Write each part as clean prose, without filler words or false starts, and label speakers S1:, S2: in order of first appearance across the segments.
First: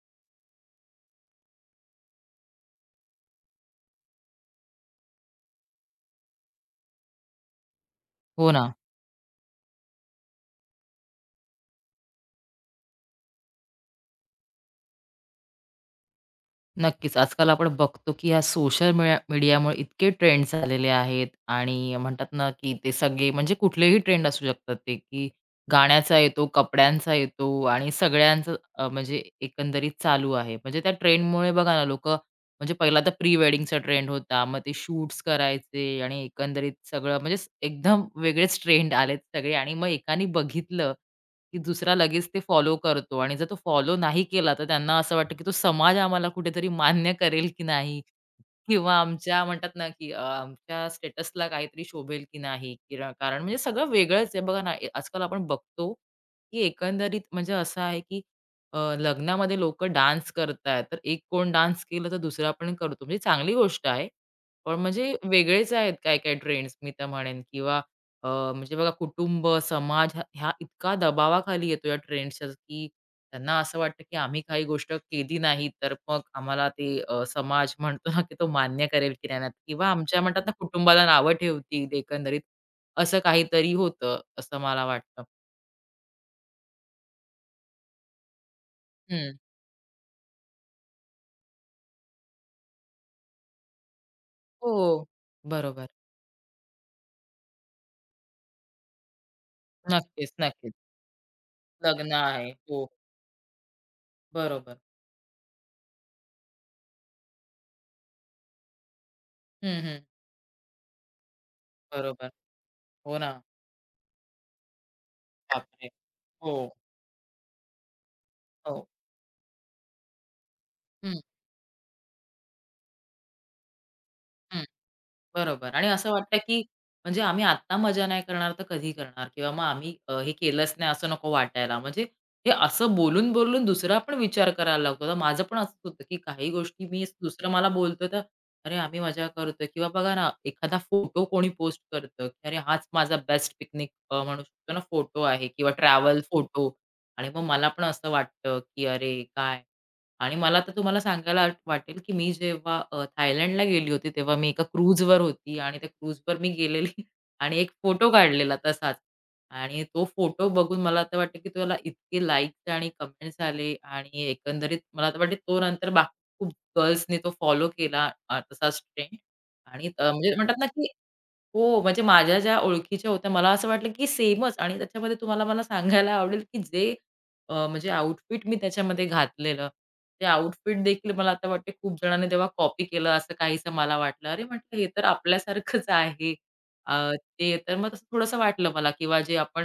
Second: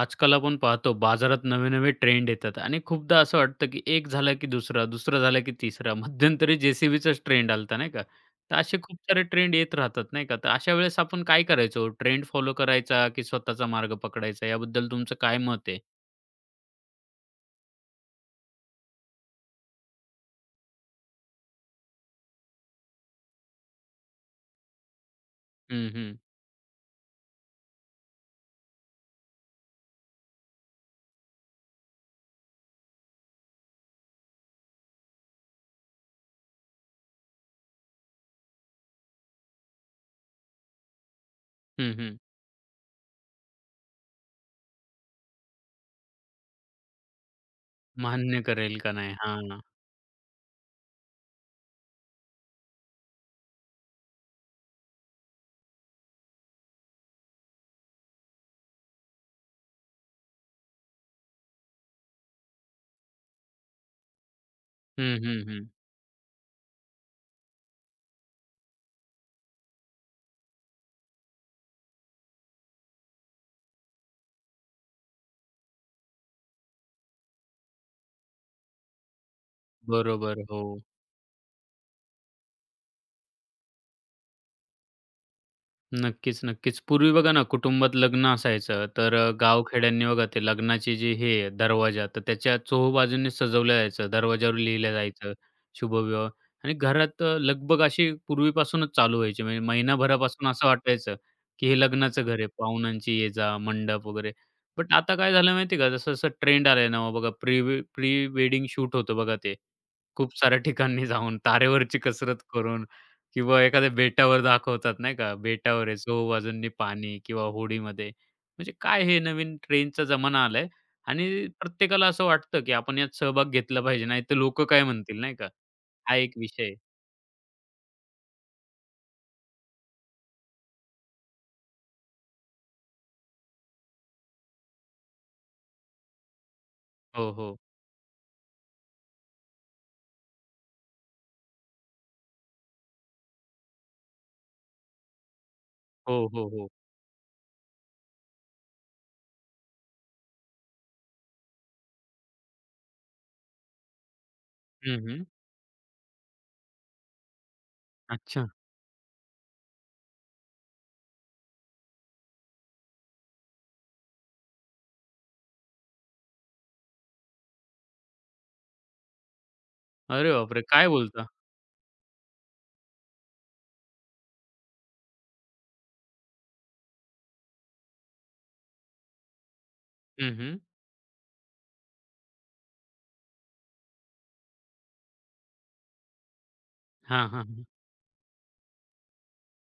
S1: आजकाल आपण पाहतो बाजारात नवे-नवे ट्रेंड येतात आणि खूपदा असं वाटतं, की एक झाला की दुसरा, दुसरा झाला की तिसरा. मध्यंतरी जे-सी-बीचाच ट्रेंड आला होता, नाही का?
S2: हो
S1: तर
S2: ना,
S1: असे खूप सारे ट्रेंड येत राहतात, नाही का? तर अशा वेळेस आपण काय करायचो? ट्रेंड फॉलो करायचा की स्वतःचा मार्ग पकडायचा? याबद्दल तुमचं काय मत आहे?
S2: नक्कीच. आजकाल आपण बघतो, की ह्या सोशल मीडियामुळे इतके ट्रेंड्स झालेले आहेत आणि म्हणतात ना, की ते सगळे म्हणजे कुठलेही ट्रेंड असू शकतात ते, की
S1: हं, हं.
S2: गाण्याचा येतो, कपड्यांचा येतो आणि सगळ्यांचं म्हणजे एकंदरीत चालू आहे. म्हणजे त्या ट्रेंडमुळे बघा ना, लोकं म्हणजे पहिला तर प्री वेडिंगचा ट्रेंड होता. मग ते शूट्स करायचे आणि एकंदरीत सगळं म्हणजे एकदम वेगळेच ट्रेंड आलेत सगळे आणि मग एकाने बघितलं की
S1: हं,
S2: दुसरा
S1: हं.
S2: लगेच ते फॉलो करतो आणि जर तो फॉलो नाही केला, तर त्यांना असं वाटतं की तो समाज आम्हाला कुठेतरी मान्य करेल की नाही?
S1: मान्य करेल का
S2: किंवा
S1: नाही?
S2: आमच्या
S1: हां.
S2: म्हणतात ना, की आमच्या स्टेटसला काहीतरी शोभेल की नाही, की कारण म्हणजे सगळं वेगळंच आहे. बघा ना, आजकाल आपण बघतो, की एकंदरीत म्हणजे असं आहे, की लग्नामध्ये लोकं डान्स करतायत. तर एक कोण डान्स केलं, तर दुसरा पण करतो. म्हणजे चांगली गोष्ट आहे. पण म्हणजे
S1: हं, हं, हं.
S2: वेगळेच आहेत काही-काही ट्रेंड्स मी तर म्हणेन किंवा म्हणजे बघा कुटुंब, समाज ह्या ह्या इतका दबावाखाली येतो या ट्रेंड्सच्या, की त्यांना असं वाटतं, की आम्ही काही गोष्ट केली नाही, तर मग आम्हाला ते समाज म्हणतो ना, की तो मान्य करेल की नाही. किंवा आमच्या म्हणतात
S1: बरोबर.
S2: ना,
S1: हो.
S2: कुटुंबाला नावं ठेवतील एकंदरीत. असं काहीतरी होतं, असं मला वाटतं.
S1: नक्कीच, नक्कीच. पूर्वी बघा ना, कुटुंबात लग्न असायचं, तर
S2: हं.
S1: गावखेड्यांनी बघा ते लग्नाचे जे हे आहे, दरवाजा, तर त्याच्या चोहोबाजूंनी सजवलं जायचं. दरवाजावर लिहिलं
S2: हो.
S1: जायचं,
S2: बरोबर.
S1: शुभविवाह आणि घरात लगबग अशी पूर्वीपासूनच चालू व्हायची. म्हणजे
S2: नक्कीच,
S1: महिनाभरापासून असं
S2: नक्कीच.
S1: वाटायचं, की हे
S2: लग्न
S1: लग्नाचं घर आहे,
S2: आहे. हो.
S1: पाहुण्यांची ये-जा, मंडप वगैरे.
S2: बरोबर.
S1: बट आता काय झालं माहिती का, जसं-जसं ट्रेंड आलाय ना, बघा प्री प्री वेडिंग शूट होतं बघा ते.
S2: हं, हं.
S1: खूप साऱ्या ठिकाणी जाऊन, तारेवरची
S2: बरोबर.
S1: कसरत करून
S2: हो ना.
S1: किंवा एखाद्या बेटावर दाखवतात नाही का, बेटावर
S2: बापरे!
S1: आहे 100
S2: हो,
S1: बाजूंनी पाणी किंवा होडीमध्ये. म्हणजे
S2: हो.
S1: काय हे नवीन ट्रेंडचा जमाना आलाय
S2: हं,
S1: आणि प्रत्येकाला असं वाटतं, की आपण यात सहभाग घेतला पाहिजे, नाहीतर
S2: हं.
S1: लोकं काय म्हणतील नाही का?
S2: बरोबर आणि असं
S1: हा
S2: वाटतं,
S1: एक
S2: की
S1: विषय आहे.
S2: म्हणजे आम्ही आत्ता मजा नाही करणार तर कधी करणार? किंवा मग आम्ही हे केलंच नाही असं नको वाटायला. म्हणजे हे असं बोलून-बोलून दुसरा पण विचार करायला लागतो. आता माझं पण असंच होतं, की काही गोष्टी मी
S1: हो,
S2: दुसरं
S1: हो.
S2: मला बोलतो तर "अरे, आम्ही मजा करतोय" किंवा बघा ना एखादा फोटो कोणी पोस्ट करतं, की "अरे, हाच माझा बेस्ट पिकनिक" म्हणू शकतो ना फोटो आहे किंवा ट्रॅव्हल
S1: हो, हो, हो.
S2: फोटो आणि मग मला पण असं वाटतं, की "अरे, काय?" आणि मला तर तुम्हाला सांगायला वाटेल की मी जेव्हा थायलंडला गेली होती तेव्हा मी एका
S1: हं,
S2: क्रूजवर
S1: हं.
S2: होती आणि त्या क्रूजवर मी गेलेली आणि एक फोटो
S1: अच्छा.
S2: काढलेला तसाच आणि तो फोटो बघून मला आता वाटतं की त्याला इतके लाईक्स आणि कमेंट्स आले आणि एकंदरीत मला तर वाटते तो नंतर बाकी खूप गर्ल्सने तो फॉलो केला तसाच ट्रेंड आणि
S1: अरे
S2: म्हणजे म्हणतात
S1: बापरे!
S2: ना की
S1: काय बोलता?
S2: हो, म्हणजे माझ्या ज्या ओळखीच्या होत्या, मला असं वाटलं की सेमच आणि त्याच्यामध्ये तुम्हाला मला सांगायला आवडेल की जे म्हणजे आउटफिट मी त्याच्यामध्ये घातलेलं, ते
S1: हं, हं.
S2: आउटफिट देखील मला आता वाटते खूप जणांनी तेव्हा कॉपी केलं असं काहीसं मला वाटलं. अरे म्हटलं हे तर आपल्यासारखंच आहे. अ,
S1: हां, हां,
S2: ते
S1: हां.
S2: तर मग तसं थोडंसं वाटलं मला किंवा जे आपण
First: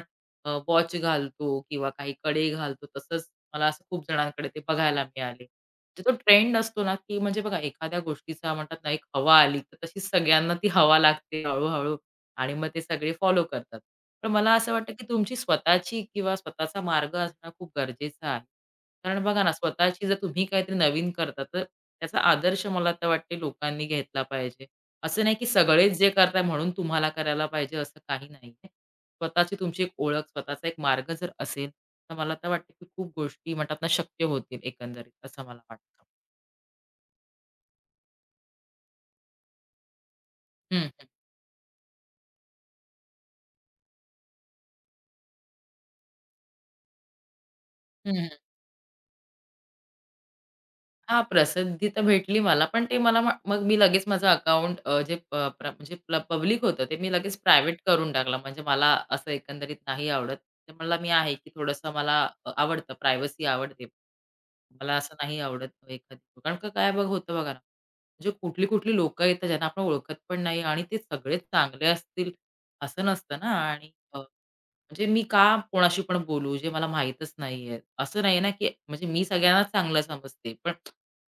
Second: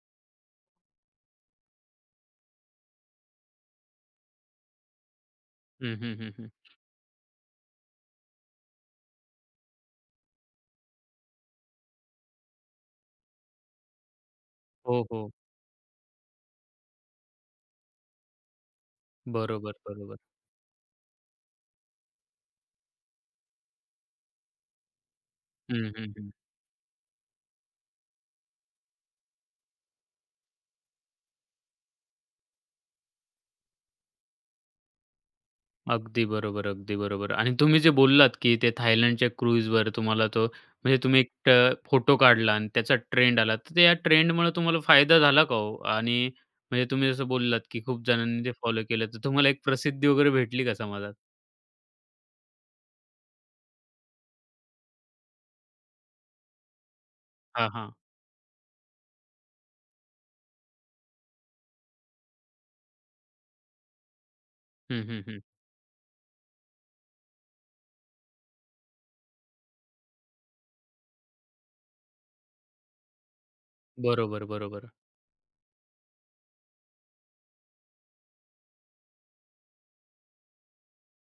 S2: वॉच घालतो किंवा काही कडे घालतो तसंच मला असं खूप जणांकडे ते बघायला मिळाले.
S1: हं,
S2: म्हणजे तो
S1: हं, हं, हं.
S2: ट्रेंड असतो ना, की म्हणजे बघा एखाद्या गोष्टीचा म्हणतात ना, एक हवा आली, तर तशीच सगळ्यांना ती हवा लागते हळू-हळू आणि मग ते सगळे फॉलो करतात. पण मला असं वाटतं,
S1: हो,
S2: की
S1: हो.
S2: तुमची स्वतःची किंवा स्वतःचा मार्ग असणं खूप गरजेचं आहे. कारण बघा ना,
S1: बरोबर,
S2: स्वतःची जर
S1: बरोबर.
S2: तुम्ही काहीतरी नवीन करता, तर त्याचा आदर्श मला तर वाटते लोकांनी घेतला पाहिजे. असं नाही, की
S1: हं,
S2: सगळेच जे
S1: हं, हं.
S2: करताय म्हणून तुम्हाला करायला पाहिजे असं काही नाहीये. स्वतःची तुमची एक ओळख, स्वतःचा एक मार्ग जर असेल तर मला तर वाटतं, की खूप गोष्टी म्हणतात ना, शक्य होतील एकंदरीत असं मला वाटतं.
S1: अगदी बरोबर, अगदी बरोबर. आणि तुम्ही जे बोललात, की ते थायलंडच्या क्रूझवर तुम्हाला तो
S2: हं,
S1: म्हणजे
S2: हं.
S1: तुम्ही एक फोटो काढला आणि त्याचा ट्रेंड आला. तर त्या ट्रेंडमुळे तुम्हाला फायदा झाला का हो? आणि म्हणजे तुम्ही जसं बोललात, की खूप जणांनी ते फॉलो केलं. तर तुम्हाला एक प्रसिद्धी वगैरे भेटली का समाजात?
S2: हां, प्रसिद्धी तर भेटली मला, पण ते मला मग मी लगेच माझं अकाउंट जे प प्र म्हणजे पब्लिक होतं ते मी लगेच
S1: हां,
S2: प्रायव्हेट
S1: हां.
S2: करून टाकलं. म्हणजे मला असं एकंदरीत नाही आवडत. तर मला मी आहे, की थोडंसं मला आवडतं प्रायव्हसी आवडते. मला
S1: हं,
S2: असं
S1: हं,
S2: नाही
S1: हं.
S2: आवडत एखादी कारण का काय बघ होतं बघा ना, म्हणजे कुठली-कुठली लोकं येतात ज्यांना आपण ओळखत पण नाही आणि ते सगळेच चांगले असतील असं नसतं ना आणि
S1: बरोबर, बरोबर.
S2: म्हणजे मी का कोणाशी पण बोलू जे मला माहीतच नाहीये. असं नाही ना, की म्हणजे मी सगळ्यांनाच चांगलं समजते. पण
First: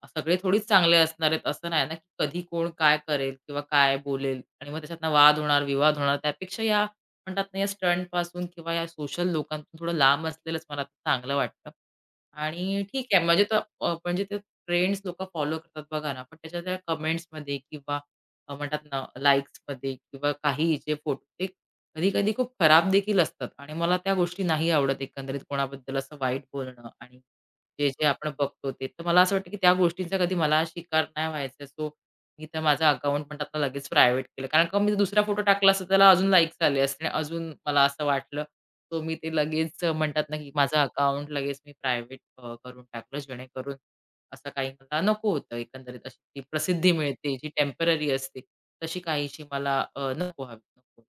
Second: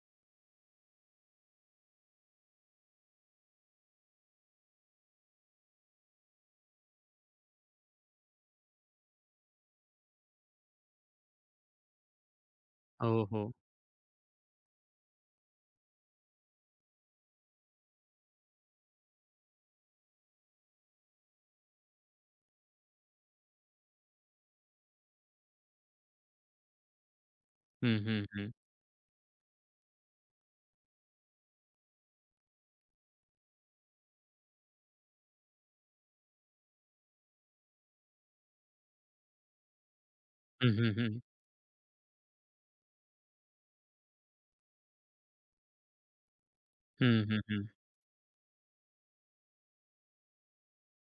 S2: सगळे थोडीच चांगले असणार आहेत असं नाही ना, की कधी कोण काय करेल किंवा काय बोलेल आणि मग त्याच्यातनं वाद होणार, विवाद होणार. त्यापेक्षा या म्हणतात ना, या स्टंटपासून किंवा या सोशल लोकांपासून थोडं लांब असलेलंच मला आता चांगलं वाटतं. आणि ठीक आहे
S1: हो,
S2: म्हणजे
S1: हो.
S2: तर म्हणजे ते ट्रेंड्स लोकं फॉलो करतात बघा ना, पण त्याच्या त्या कमेंट्समध्ये किंवा म्हणतात ना, लाइक्समध्ये किंवा काही जे फोटो ते कधी-कधी खूप खराब देखील असतात आणि मला त्या गोष्टी नाही आवडत एकंदरीत कोणाबद्दल असं वाईट बोलणं आणि जे,
S1: हं,
S2: जे
S1: हं,
S2: आपण
S1: हं.
S2: बघतो ते. तर मला असं वाटतं, की त्या गोष्टींचा कधी मला शिकार नाही व्हायचं. सो मी तर माझा अकाउंट म्हणतात ना लगेच प्रायव्हेट केलं. कारण का मी दुसरा फोटो टाकला असता त्याला अजून लाईक्स आले असते आणि अजून मला असं वाटलं. सो मी ते लगेच म्हणतात ना, की
S1: हं,
S2: माझं
S1: हं, हं.
S2: अकाउंट लगेच मी प्रायव्हेट करून टाकलं जेणेकरून असं काही मला नको होतं एकंदरीत. अशी ती प्रसिद्धी
S1: हं,
S2: मिळते जी
S1: हं,
S2: टेम्पररी असते, तशी काहीशी मला नको हवी. नको.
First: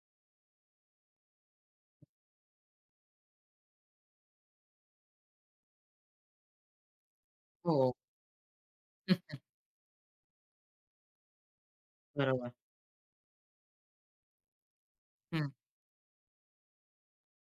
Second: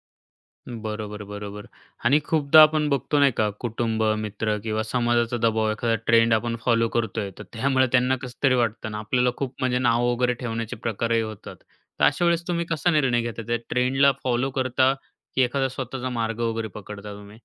S1: बरोबर, बरोबर. आणि खूपदा आपण बघतो नाही का, कुटुंब, मित्र किंवा समाजाचा दबाव, एखादा ट्रेंड आपण फॉलो करतोय, तर त्यामुळे
S2: हो.
S1: त्यांना कसं तरी वाटतं आणि आपल्याला खूप म्हणजे नाव वगैरे ठेवण्याचे प्रकारही होतात. तर अशा वेळेस
S2: बरोबर.
S1: तुम्ही कसा निर्णय घेता? त्या ट्रेंडला फॉलो करता की
S2: हं.
S1: एखादा स्वतःचा मार्ग वगैरे पकडता तुम्ही?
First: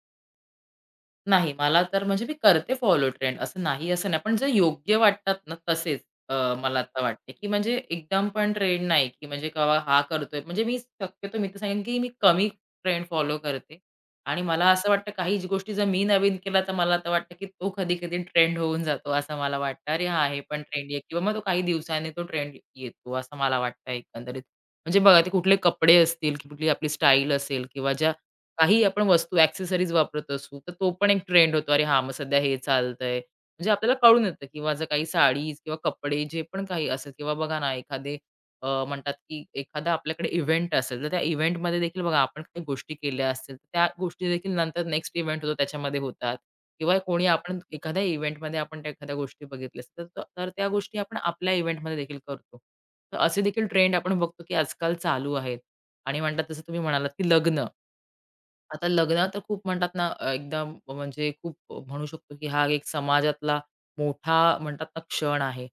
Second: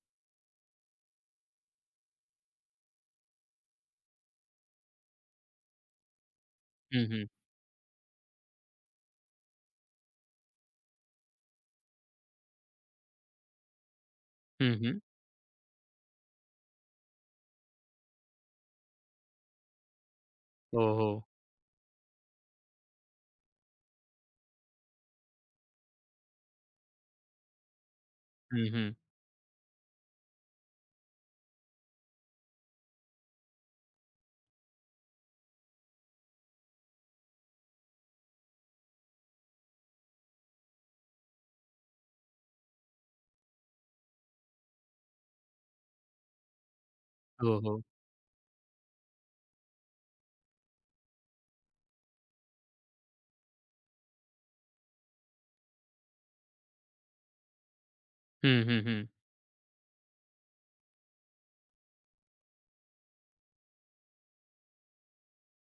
S2: नाही, मला तर म्हणजे मी करते फॉलो ट्रेंड असं नाही, असं नाही. पण जे योग्य वाटतात ना तसेच अ, मला आता
S1: हं, हं.
S2: वाटते, की म्हणजे एकदम पण ट्रेंड नाही, की म्हणजे केव्हा हा करतोय. म्हणजे मी शक्यतो मी तर सांगेन, की मी कमी ट्रेंड फॉलो करते आणि मला
S1: हं,
S2: असं
S1: हं.
S2: वाटतं काही गोष्टी जर मी नवीन केल्या तर मला आता वाटतं, की तो कधी-कधी ट्रेंड होऊन जातो असं मला वाटतं. अरे हां, हे पण
S1: हो,
S2: ट्रेंडी आहे किंवा
S1: हो.
S2: मग तो काही दिवसांनी तो ट्रेंड येतो असं मला वाटतं एकंदरीत. म्हणजे बघा ते कुठले कपडे असतील, कुठली आपली स्टाईल असेल किंवा ज्या
S1: हं,
S2: काही
S1: हं.
S2: आपण वस्तू, एक्सेसरीज वापरत असू, तर तो पण एक ट्रेंड होतो. अरे हां, मग सध्या हे चालतंय. म्हणजे आपल्याला कळून येतं किंवा जर काही साडीज किंवा कपडे जे पण काही असेल किंवा बघा ना एखादे म्हणतात की एखादा आपल्याकडे इव्हेंट असेल, तर त्या इव्हेंटमध्ये देखील बघा आपण काही गोष्टी केल्या असतील, तर त्या गोष्टी देखील नंतर नेक्स्ट इव्हेंट होतो त्याच्यामध्ये होतात किंवा कोणी आपण
S1: हो, हो.
S2: एखाद्या इव्हेंटमध्ये आपण त्या एखाद्या गोष्टी बघितल्या असतील, तर तर त्या गोष्टी आपण आपल्या इव्हेंटमध्ये देखील करतो. तर असे देखील ट्रेंड आपण बघतो की आजकाल चालू आहेत आणि म्हणतात तसं तुम्ही म्हणालात की लग्न.
S1: हं, हं,
S2: आता
S1: हं.
S2: लग्न तर खूप म्हणतात ना एकदम म्हणजे खूप म्हणू शकतो की हा एक समाजातला मोठा म्हणतात ना क्षण आहे.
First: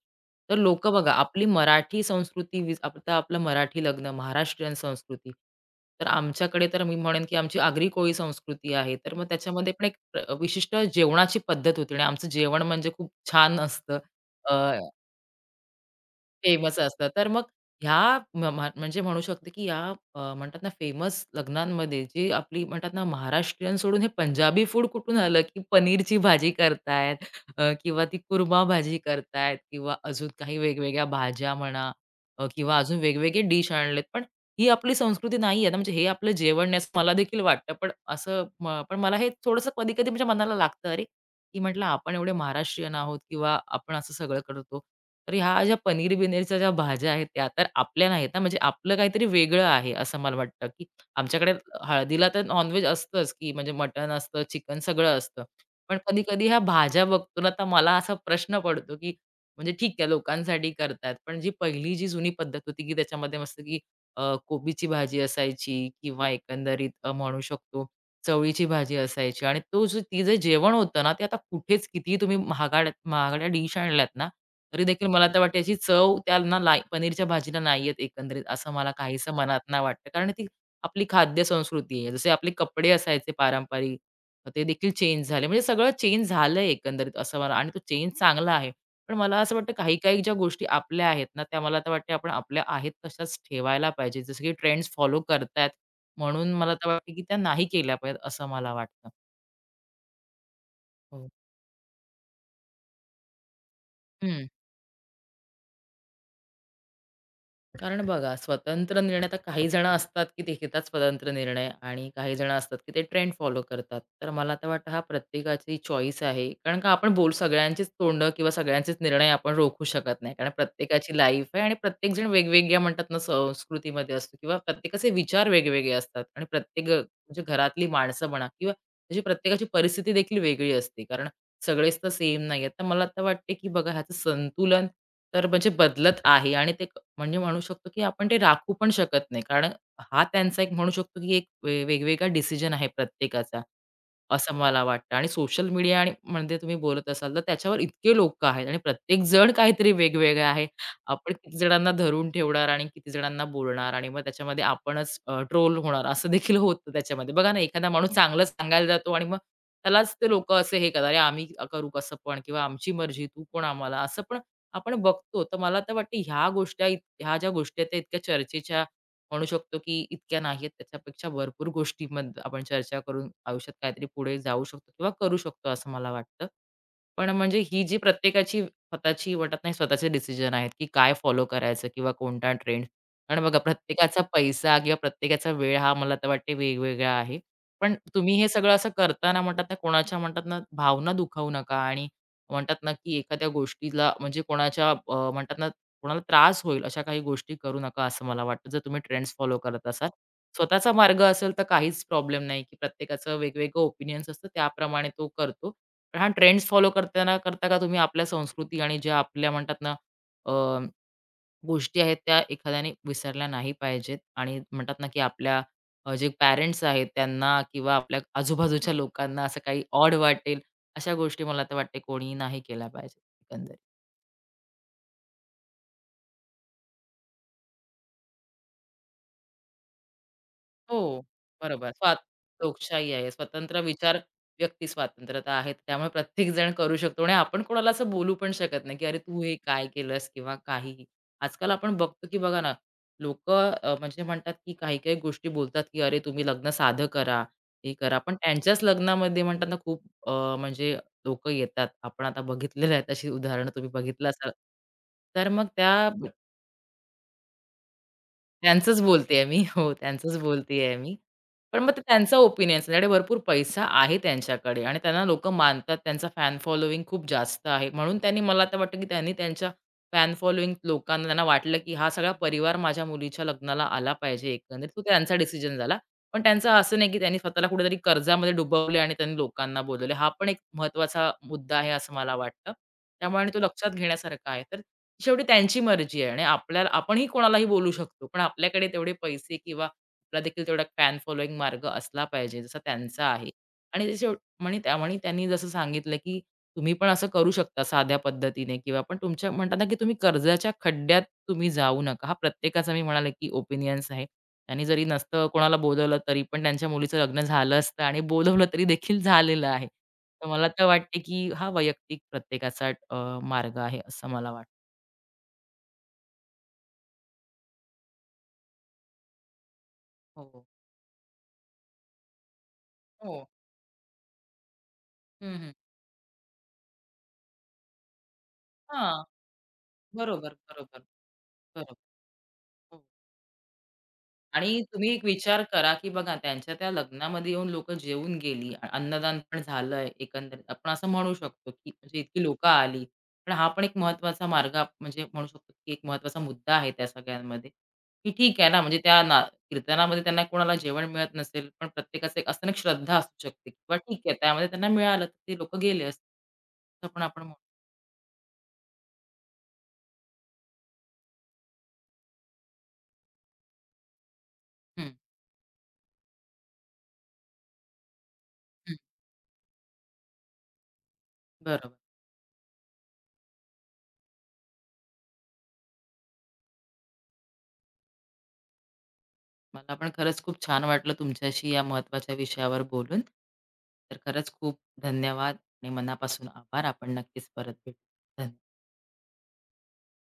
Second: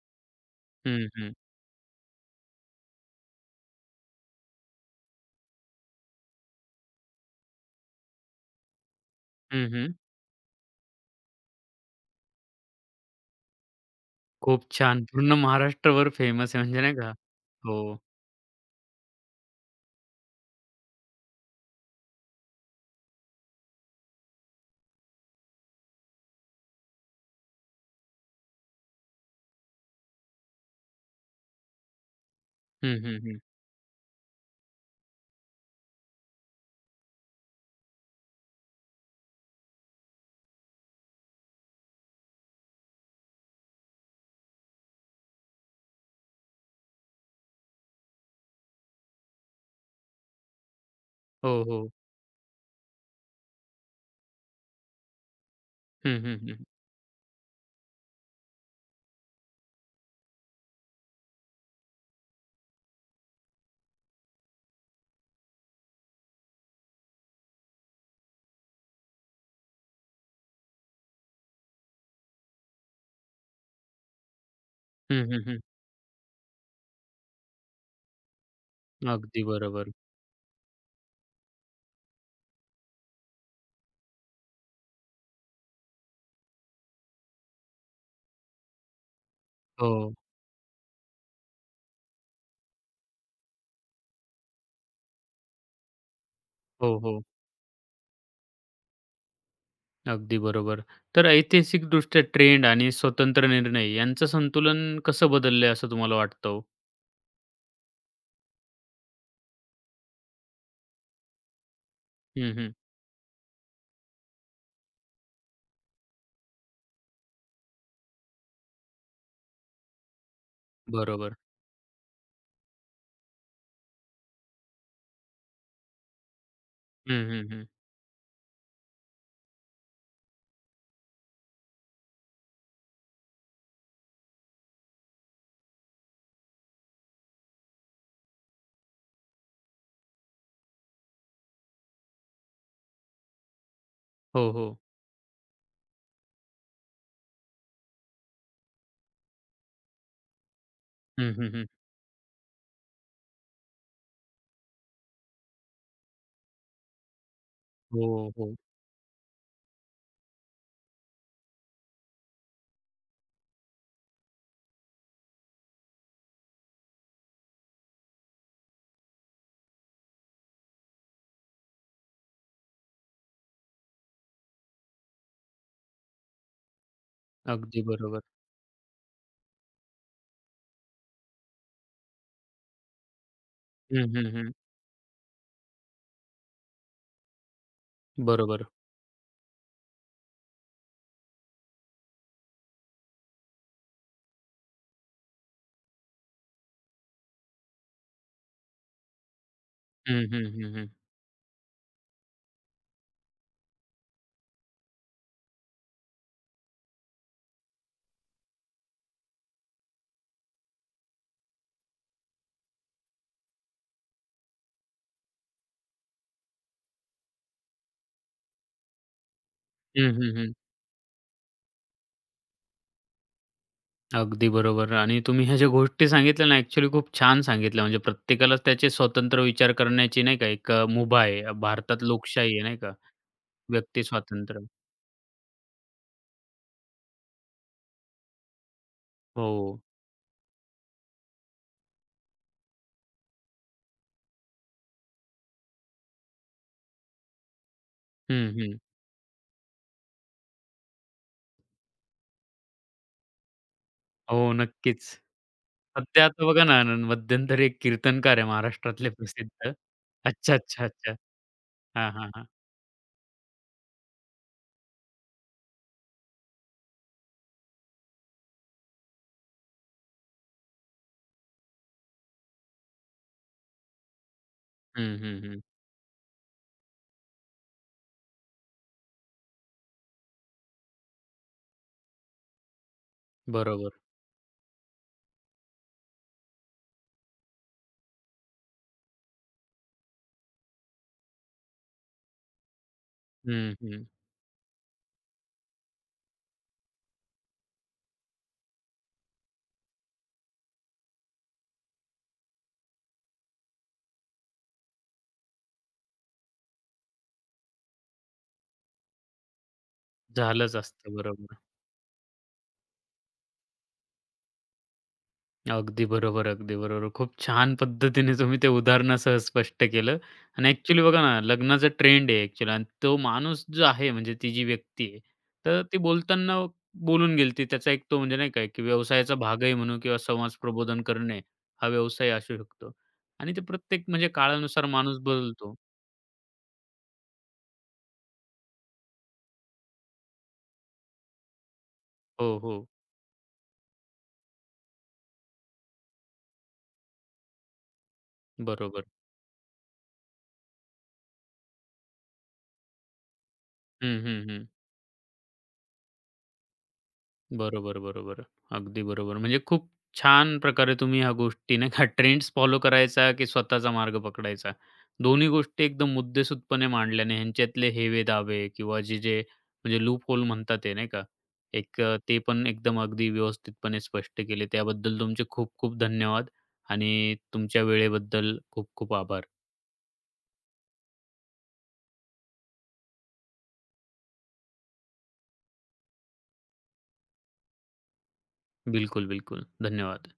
S2: तर लोकं
S1: हं,
S2: बघा
S1: हं.
S2: आपली मराठी संस्कृती वीज आता आपलं मराठी लग्न, महाराष्ट्रीयन संस्कृती. तर आमच्याकडे तर मी म्हणेन की आमची आगरी कोळी संस्कृती आहे. तर मग
S1: हं,
S2: त्याच्यामध्ये पण
S1: हं.
S2: एक विशिष्ट जेवणाची पद्धत होती आणि आमचं जेवण म्हणजे खूप छान असतं.
S1: खूप छान. पूर्ण महाराष्ट्रभर फेमस आहे
S2: फेमस
S1: म्हणजे नाही
S2: असतात.
S1: का?
S2: तर मग
S1: हो.
S2: ह्या म म म्हणजे म्हणू शकते, की या म्हणतात ना फेमस लग्नांमध्ये जी आपली म्हणतात ना महाराष्ट्रीयन सोडून हे पंजाबी फूड कुठून आलं, की पनीरची भाजी करतायत किंवा ती कुर्मा भाजी करतायत किंवा अजून काही वेगवेगळ्या भाज्या म्हणा किंवा
S1: हं,
S2: अजून
S1: हं, हं.
S2: वेगवेगळे डिश आणलेत. पण ही आपली संस्कृती नाहीये ना, म्हणजे हे आपलं जेवण नाही असं मला देखील वाटतं. पण असं म पण मला हे थोडंसं कधी-कधी माझ्या मनाला लागतं, "अरे! की म्हटलं आपण एवढे महाराष्ट्रीयन आहोत किंवा आपण असं सगळं करतो. तर ह्या ज्या पनीर बिनीरच्या ज्या भाज्या आहेत त्या तर आपल्या नाहीत ना, म्हणजे आपलं काहीतरी वेगळं आहे असं मला वाटतं, की
S1: हो,
S2: आमच्याकडे
S1: हो.
S2: हळदीला तर नॉन-व्हेज असतंच, की म्हणजे मटण असतं, चिकन सगळं असतं. पण
S1: हं, हं,
S2: कधी-कधी ह्या
S1: हं.
S2: भाज्या बघतो ना, तर मला असा प्रश्न पडतो, की म्हणजे ठीक आहे लोकांसाठी करतायत, पण जी पहिली जी जुनी पद्धत होती, की त्याच्यामध्ये मस्त की कोबीची भाजी असायची किंवा एकंदरीत म्हणू शकतो चवळीची भाजी असायची आणि तो जो ती जे जेवण होतं ना, ते आता कुठेच कितीही तुम्ही महागड्यात महागड्या डिश आणल्यात ना, तरी देखील
S1: हं,
S2: मला तर
S1: हं,
S2: वाटते
S1: हं.
S2: याची चव त्यांना नाही पनीरच्या भाजीला नाही येत एकंदरीत, असं मला काहीसं
S1: अगदी
S2: मनातनं
S1: बरोबर.
S2: वाटतं. कारण ती आपली खाद्य संस्कृती आहे. जसे आपले कपडे असायचे पारंपरिक, ते देखील चेंज झाले. म्हणजे सगळं चेंज झालंय एकंदरीत असं मला आणि तो चेंज चांगला आहे. पण मला असं वाटतं
S1: हो,
S2: काही-काही ज्या गोष्टी आपल्या आहेत ना, त्या मला तर वाटते आपण आपल्या आहेत तशाच ठेवायला पाहिजे. जसं की ट्रेंड्स फॉलो करतायत म्हणून मला तर
S1: हो,
S2: वाटतं, की
S1: हो.
S2: त्या नाही केल्या पाहिजेत असं मला वाटतं.
S1: अगदी बरोबर. तर
S2: हो.
S1: ऐतिहासिकदृष्ट्या ट्रेंड आणि स्वतंत्र निर्णय यांचं
S2: हं.
S1: संतुलन कसं बदललंय असं तुम्हाला वाटतं हो?
S2: कारण बघा, स्वतंत्र निर्णय आता काही जण असतात, की ते घेतात स्वतंत्र निर्णय आणि काही जण
S1: हं, हं.
S2: असतात, की ते ट्रेंड फॉलो करतात. तर मला तर वाटतं हा प्रत्येकाची चॉईस आहे. कारण का आपण बोल सगळ्यांचीच तोंडं किंवा सगळ्यांचेच निर्णय आपण रोखू शकत नाही. कारण प्रत्येकाची
S1: बरोबर.
S2: लाईफ आहे आणि प्रत्येकजण वेगवेगळ्या म्हणतात ना संस्कृतीमध्ये असतो किंवा प्रत्येकाचे विचार वेगवेगळे असतात आणि प्रत्येक
S1: हं,
S2: म्हणजे
S1: हं, हं.
S2: घरातली माणसं म्हणा किंवा म्हणजे प्रत्येकाची परिस्थिती देखील वेगळी असते. कारण सगळेच तर सेम नाहीयेत. तर मला तर वाटते, की बघा ह्याचं संतुलन तर म्हणजे बदलत आहे आणि ते म्हणजे म्हणू शकतो, की आपण ते राखू पण शकत नाही. कारण हा त्यांचा एक म्हणू शकतो, की एक वेगवेगळा डिसिजन आहे प्रत्येकाचा,
S1: हो,
S2: असं
S1: हो.
S2: मला वाटतं. आणि सोशल मीडिया आणि म्हणजे तुम्ही बोलत असाल, तर त्याच्यावर इतके लोकं आहेत आणि प्रत्येक जण काहीतरी वेगवेगळं आहे. आपण
S1: हं, हं,
S2: किती
S1: हं.
S2: जणांना धरून ठेवणार आणि किती जणांना बोलणार आणि मग त्याच्यामध्ये आपणच ट्रोल होणार असं देखील होतं त्याच्यामध्ये. बघा ना, एखादा
S1: हो,
S2: माणूस चांगलं
S1: हो.
S2: सांगायला जातो आणि मग त्यालाच ते लोकं असे हे करतात, "अरे, आम्ही करू कसं पण" किंवा "आमची मर्जी, तू कोण आम्हाला?" असं पण आपण बघतो. तर मला तर वाटतं ह्या ज्या गोष्टी आहेत त्या इतक्या चर्चेच्या म्हणू शकतो की इतक्या नाहीयेत. त्याच्यापेक्षा भरपूर गोष्टींमध्ये आपण चर्चा करून आयुष्यात काहीतरी पुढे जाऊ शकतो किंवा करू शकतो असं मला वाटतं. पण म्हणजे
S1: अगदी
S2: ही जी
S1: बरोबर.
S2: प्रत्येकाची स्वतःची वाटत नाही स्वतःचे डिसिजन आहेत की काय फॉलो करायचं किंवा कोणता ट्रेंड. कारण बघा
S1: हं,
S2: प्रत्येकाचा
S1: हं, हं.
S2: पैसा किंवा प्रत्येकाचा वेळ हा मला तर वाटते वेगवेगळा आहे. पण तुम्ही हे
S1: बरोबर.
S2: सगळं असं करताना म्हणतात ना कोणाच्या म्हणतात ना भावना दुखावू नका आणि म्हणतात ना की एखाद्या गोष्टीला म्हणजे कोणाच्या म्हणतात ना कोणाला त्रास होईल अशा काही गोष्टी करू नका असं मला वाटतं. जर तुम्ही ट्रेंड्स फॉलो करत असाल.
S1: हं, हं, हं, हं.
S2: स्वतःचा मार्ग असेल तर काहीच प्रॉब्लेम नाही, की प्रत्येकाचं वेगवेगळं ओपिनियन्स असतं त्याप्रमाणे तो करतो. पण हा ट्रेंड्स फॉलो करताना करता का तुम्ही आपल्या संस्कृती आणि ज्या आपल्या म्हणतात ना अ, गोष्टी आहेत त्या एखाद्याने विसरल्या नाही पाहिजेत आणि म्हणतात ना, की आपल्या जे पॅरेंट्स आहेत त्यांना किंवा आपल्या आजूबाजूच्या लोकांना असं काही
S1: हं,
S2: ऑड
S1: हं, हं.
S2: वाटेल, अशा गोष्टी मला तर वाटते कोणीही नाही केल्या पाहिजेत एकंदरीत.
S1: अगदी बरोबर आणि तुम्ही ह्या ज्या गोष्टी सांगितल्या ना ॲक्चुअली खूप छान सांगितल्या. म्हणजे प्रत्येकालाच त्याचे स्वतंत्र विचार करण्याची नाही का एक मुभा
S2: हो,
S1: आहे.
S2: बरोबर.
S1: भारतात लोकशाही आहे नाही का?
S2: लोकशाही आहे. स्वतंत्र
S1: व्यक्ती
S2: विचार,
S1: स्वातंत्र्य.
S2: व्यक्ती स्वातंत्र्यता आहे. त्यामुळे प्रत्येकजण करू शकतो आणि आपण कोणाला असं बोलू पण शकत नाही, की "अरे, तू
S1: हो.
S2: हे काय केलंस?" किंवा काहीही. आजकाल आपण बघतो, की बघा ना, लोकं म्हणजे म्हणतात, की काही-काही गोष्टी बोलतात, की "अरे, तुम्ही लग्न साधं करा, हे करा." पण
S1: हं, हं.
S2: त्यांच्याच लग्नामध्ये म्हणतात ना, खूप अ, म्हणजे लोकं येतात. आपण आता बघितलेलं आहे, तशी उदाहरणं तुम्ही बघितलं असाल.
S1: हो, नक्कीच.
S2: तर मग त्या
S1: सध्या आता बघा ना, मध्यंतरी एक कीर्तनकार आहे
S2: त्यांचंच
S1: महाराष्ट्रातले
S2: बोलतेय मी.
S1: प्रसिद्ध.
S2: हो, त्यांचंच
S1: अच्छा, अच्छा,
S2: बोलतेय
S1: अच्छा.
S2: मी. पण मग ते
S1: हां, हां,
S2: त्यांचा
S1: हां.
S2: ओपिनियन्स त्यांच्याकडे भरपूर पैसा आहे त्यांच्याकडे आणि त्यांना लोकं मानतात. त्यांचा फॅन फॉलोइंग खूप जास्त आहे. म्हणून त्यांनी मला आता वाटतं, की त्यांनी त्यांच्या फॅन फॉलोइंग लोकांना त्यांना वाटलं, की हा सगळा परिवार माझ्या मुलीच्या लग्नाला आला पाहिजे एकंदरीत. तो
S1: हं,
S2: त्यांचा
S1: हं, हं.
S2: डिसिजन झाला. पण त्यांचं असं नाही, की त्यांनी स्वतःला कुठेतरी कर्जामध्ये डुबवले आणि त्यांनी लोकांना बोलवले. हा पण एक महत्त्वाचा मुद्दा आहे असं मला वाटतं. त्यामुळे आणि तो लक्षात
S1: बरोबर.
S2: घेण्यासारखा आहे. तर शेवटी त्यांची मर्जी आहे आणि आपल्याला आपणही कोणालाही बोलू शकतो. पण आपल्याकडे तेवढे पैसे किंवा आपला देखील तेवढा फॅन फॉलोइंग मार्ग असला पाहिजे, जसा त्यांचा आहे.
S1: हं, हं.
S2: आणि ते म्हणे त्यामुळे त्यांनी जसं सांगितलं, की तुम्ही पण असं करू शकता साध्या पद्धतीने किंवा पण तुमच्या म्हणतात ना, की तुम्ही कर्जाच्या खड्ड्यात तुम्ही जाऊ नका. हा प्रत्येकाचा मी म्हणाले, की ओपिनियन्स आहे. त्यांनी जरी नसतं कोणाला बोलावलं तरी पण त्यांच्या मुलीचं लग्न झालं असतं आणि बोलावलं तरी देखील झालेलं आहे. तर मला
S1: झालंच
S2: तर
S1: असतं.
S2: वाटते, की
S1: बरोबर.
S2: हा वैयक्तिक प्रत्येकाचा मार्ग आहे असं मला वाटतं.
S1: अगदी बरोबर, अगदी बरोबर. खूप छान पद्धतीने तुम्ही ते उदाहरणासह स्पष्ट केलं
S2: हो,
S1: आणि ॲक्चुअली बघा ना, लग्नाचा ट्रेंड आहे ॲक्चुअली आणि तो
S2: हो.
S1: माणूस जो आहे म्हणजे ती जी व्यक्ती आहे,
S2: हं, हं.
S1: तर ती बोलताना बोलून गेली ती. त्याचा एक तो म्हणजे नाही काय की
S2: हां.
S1: व्यवसायाचा भागही म्हणू किंवा
S2: बरोबर,
S1: समाज प्रबोधन
S2: बरोबर.
S1: करणे हा
S2: बरोबर.
S1: व्यवसाय असू शकतो
S2: हो.
S1: आणि ते प्रत्येक म्हणजे
S2: आणि
S1: काळानुसार
S2: तुम्ही
S1: माणूस
S2: एक विचार
S1: बदलतो.
S2: करा, की बघा त्यांच्या त्या लग्नामध्ये येऊन लोकं जेवून गेली. अन्नदान पण झालंय एकंदरीत. आपण असं म्हणू शकतो, की म्हणजे इतकी
S1: हो,
S2: लोकं
S1: हो.
S2: आली. पण हा पण एक महत्त्वाचा मार्ग म्हणजे म्हणू शकतो, की एक महत्त्वाचा मुद्दा आहे त्या सगळ्यांमध्ये, की ठीक आहे ना, म्हणजे
S1: बरोबर.
S2: त्या ना कीर्तनामध्ये त्यांना कोणाला जेवण मिळत नसेल, पण प्रत्येकाचं एक असताना एक श्रद्धा असू शकते किंवा
S1: हं,
S2: ठीक आहे
S1: हं, हं.
S2: त्यामध्ये त्यांना मिळालं, तर ते लोकं गेले असतील. असं पण आपण म्हणू.
S1: बरोबर, बरोबर. अगदी बरोबर. म्हणजे खूप छान प्रकारे तुम्ही ह्या गोष्टी नाही का ट्रेंड्स फॉलो करायचा की स्वतःचा मार्ग पकडायचा.
S2: हं,
S1: दोन्ही गोष्टी एकदम मुद्देसूदपणे मांडल्याने ह्यांच्यातले हेवे-दावे
S2: हं.
S1: किंवा जे म्हणजे लूप होल म्हणतात ते नाही का?
S2: बरोबर.
S1: एक ते पण एकदम अगदी व्यवस्थितपणे स्पष्ट केले. त्याबद्दल तुमचे खूप-खूप धन्यवाद आणि तुमच्या वेळेबद्दल खूप-खूप आभार.
S2: मला पण खरंच खूप छान वाटलं तुमच्याशी या महत्त्वाच्या विषयावर बोलून. तर खरंच खूप धन्यवाद आणि मनापासून आभार. आपण नक्कीच परत भेटू. धन्यवाद.
S1: बिलकुल, बिलकुल. धन्यवाद.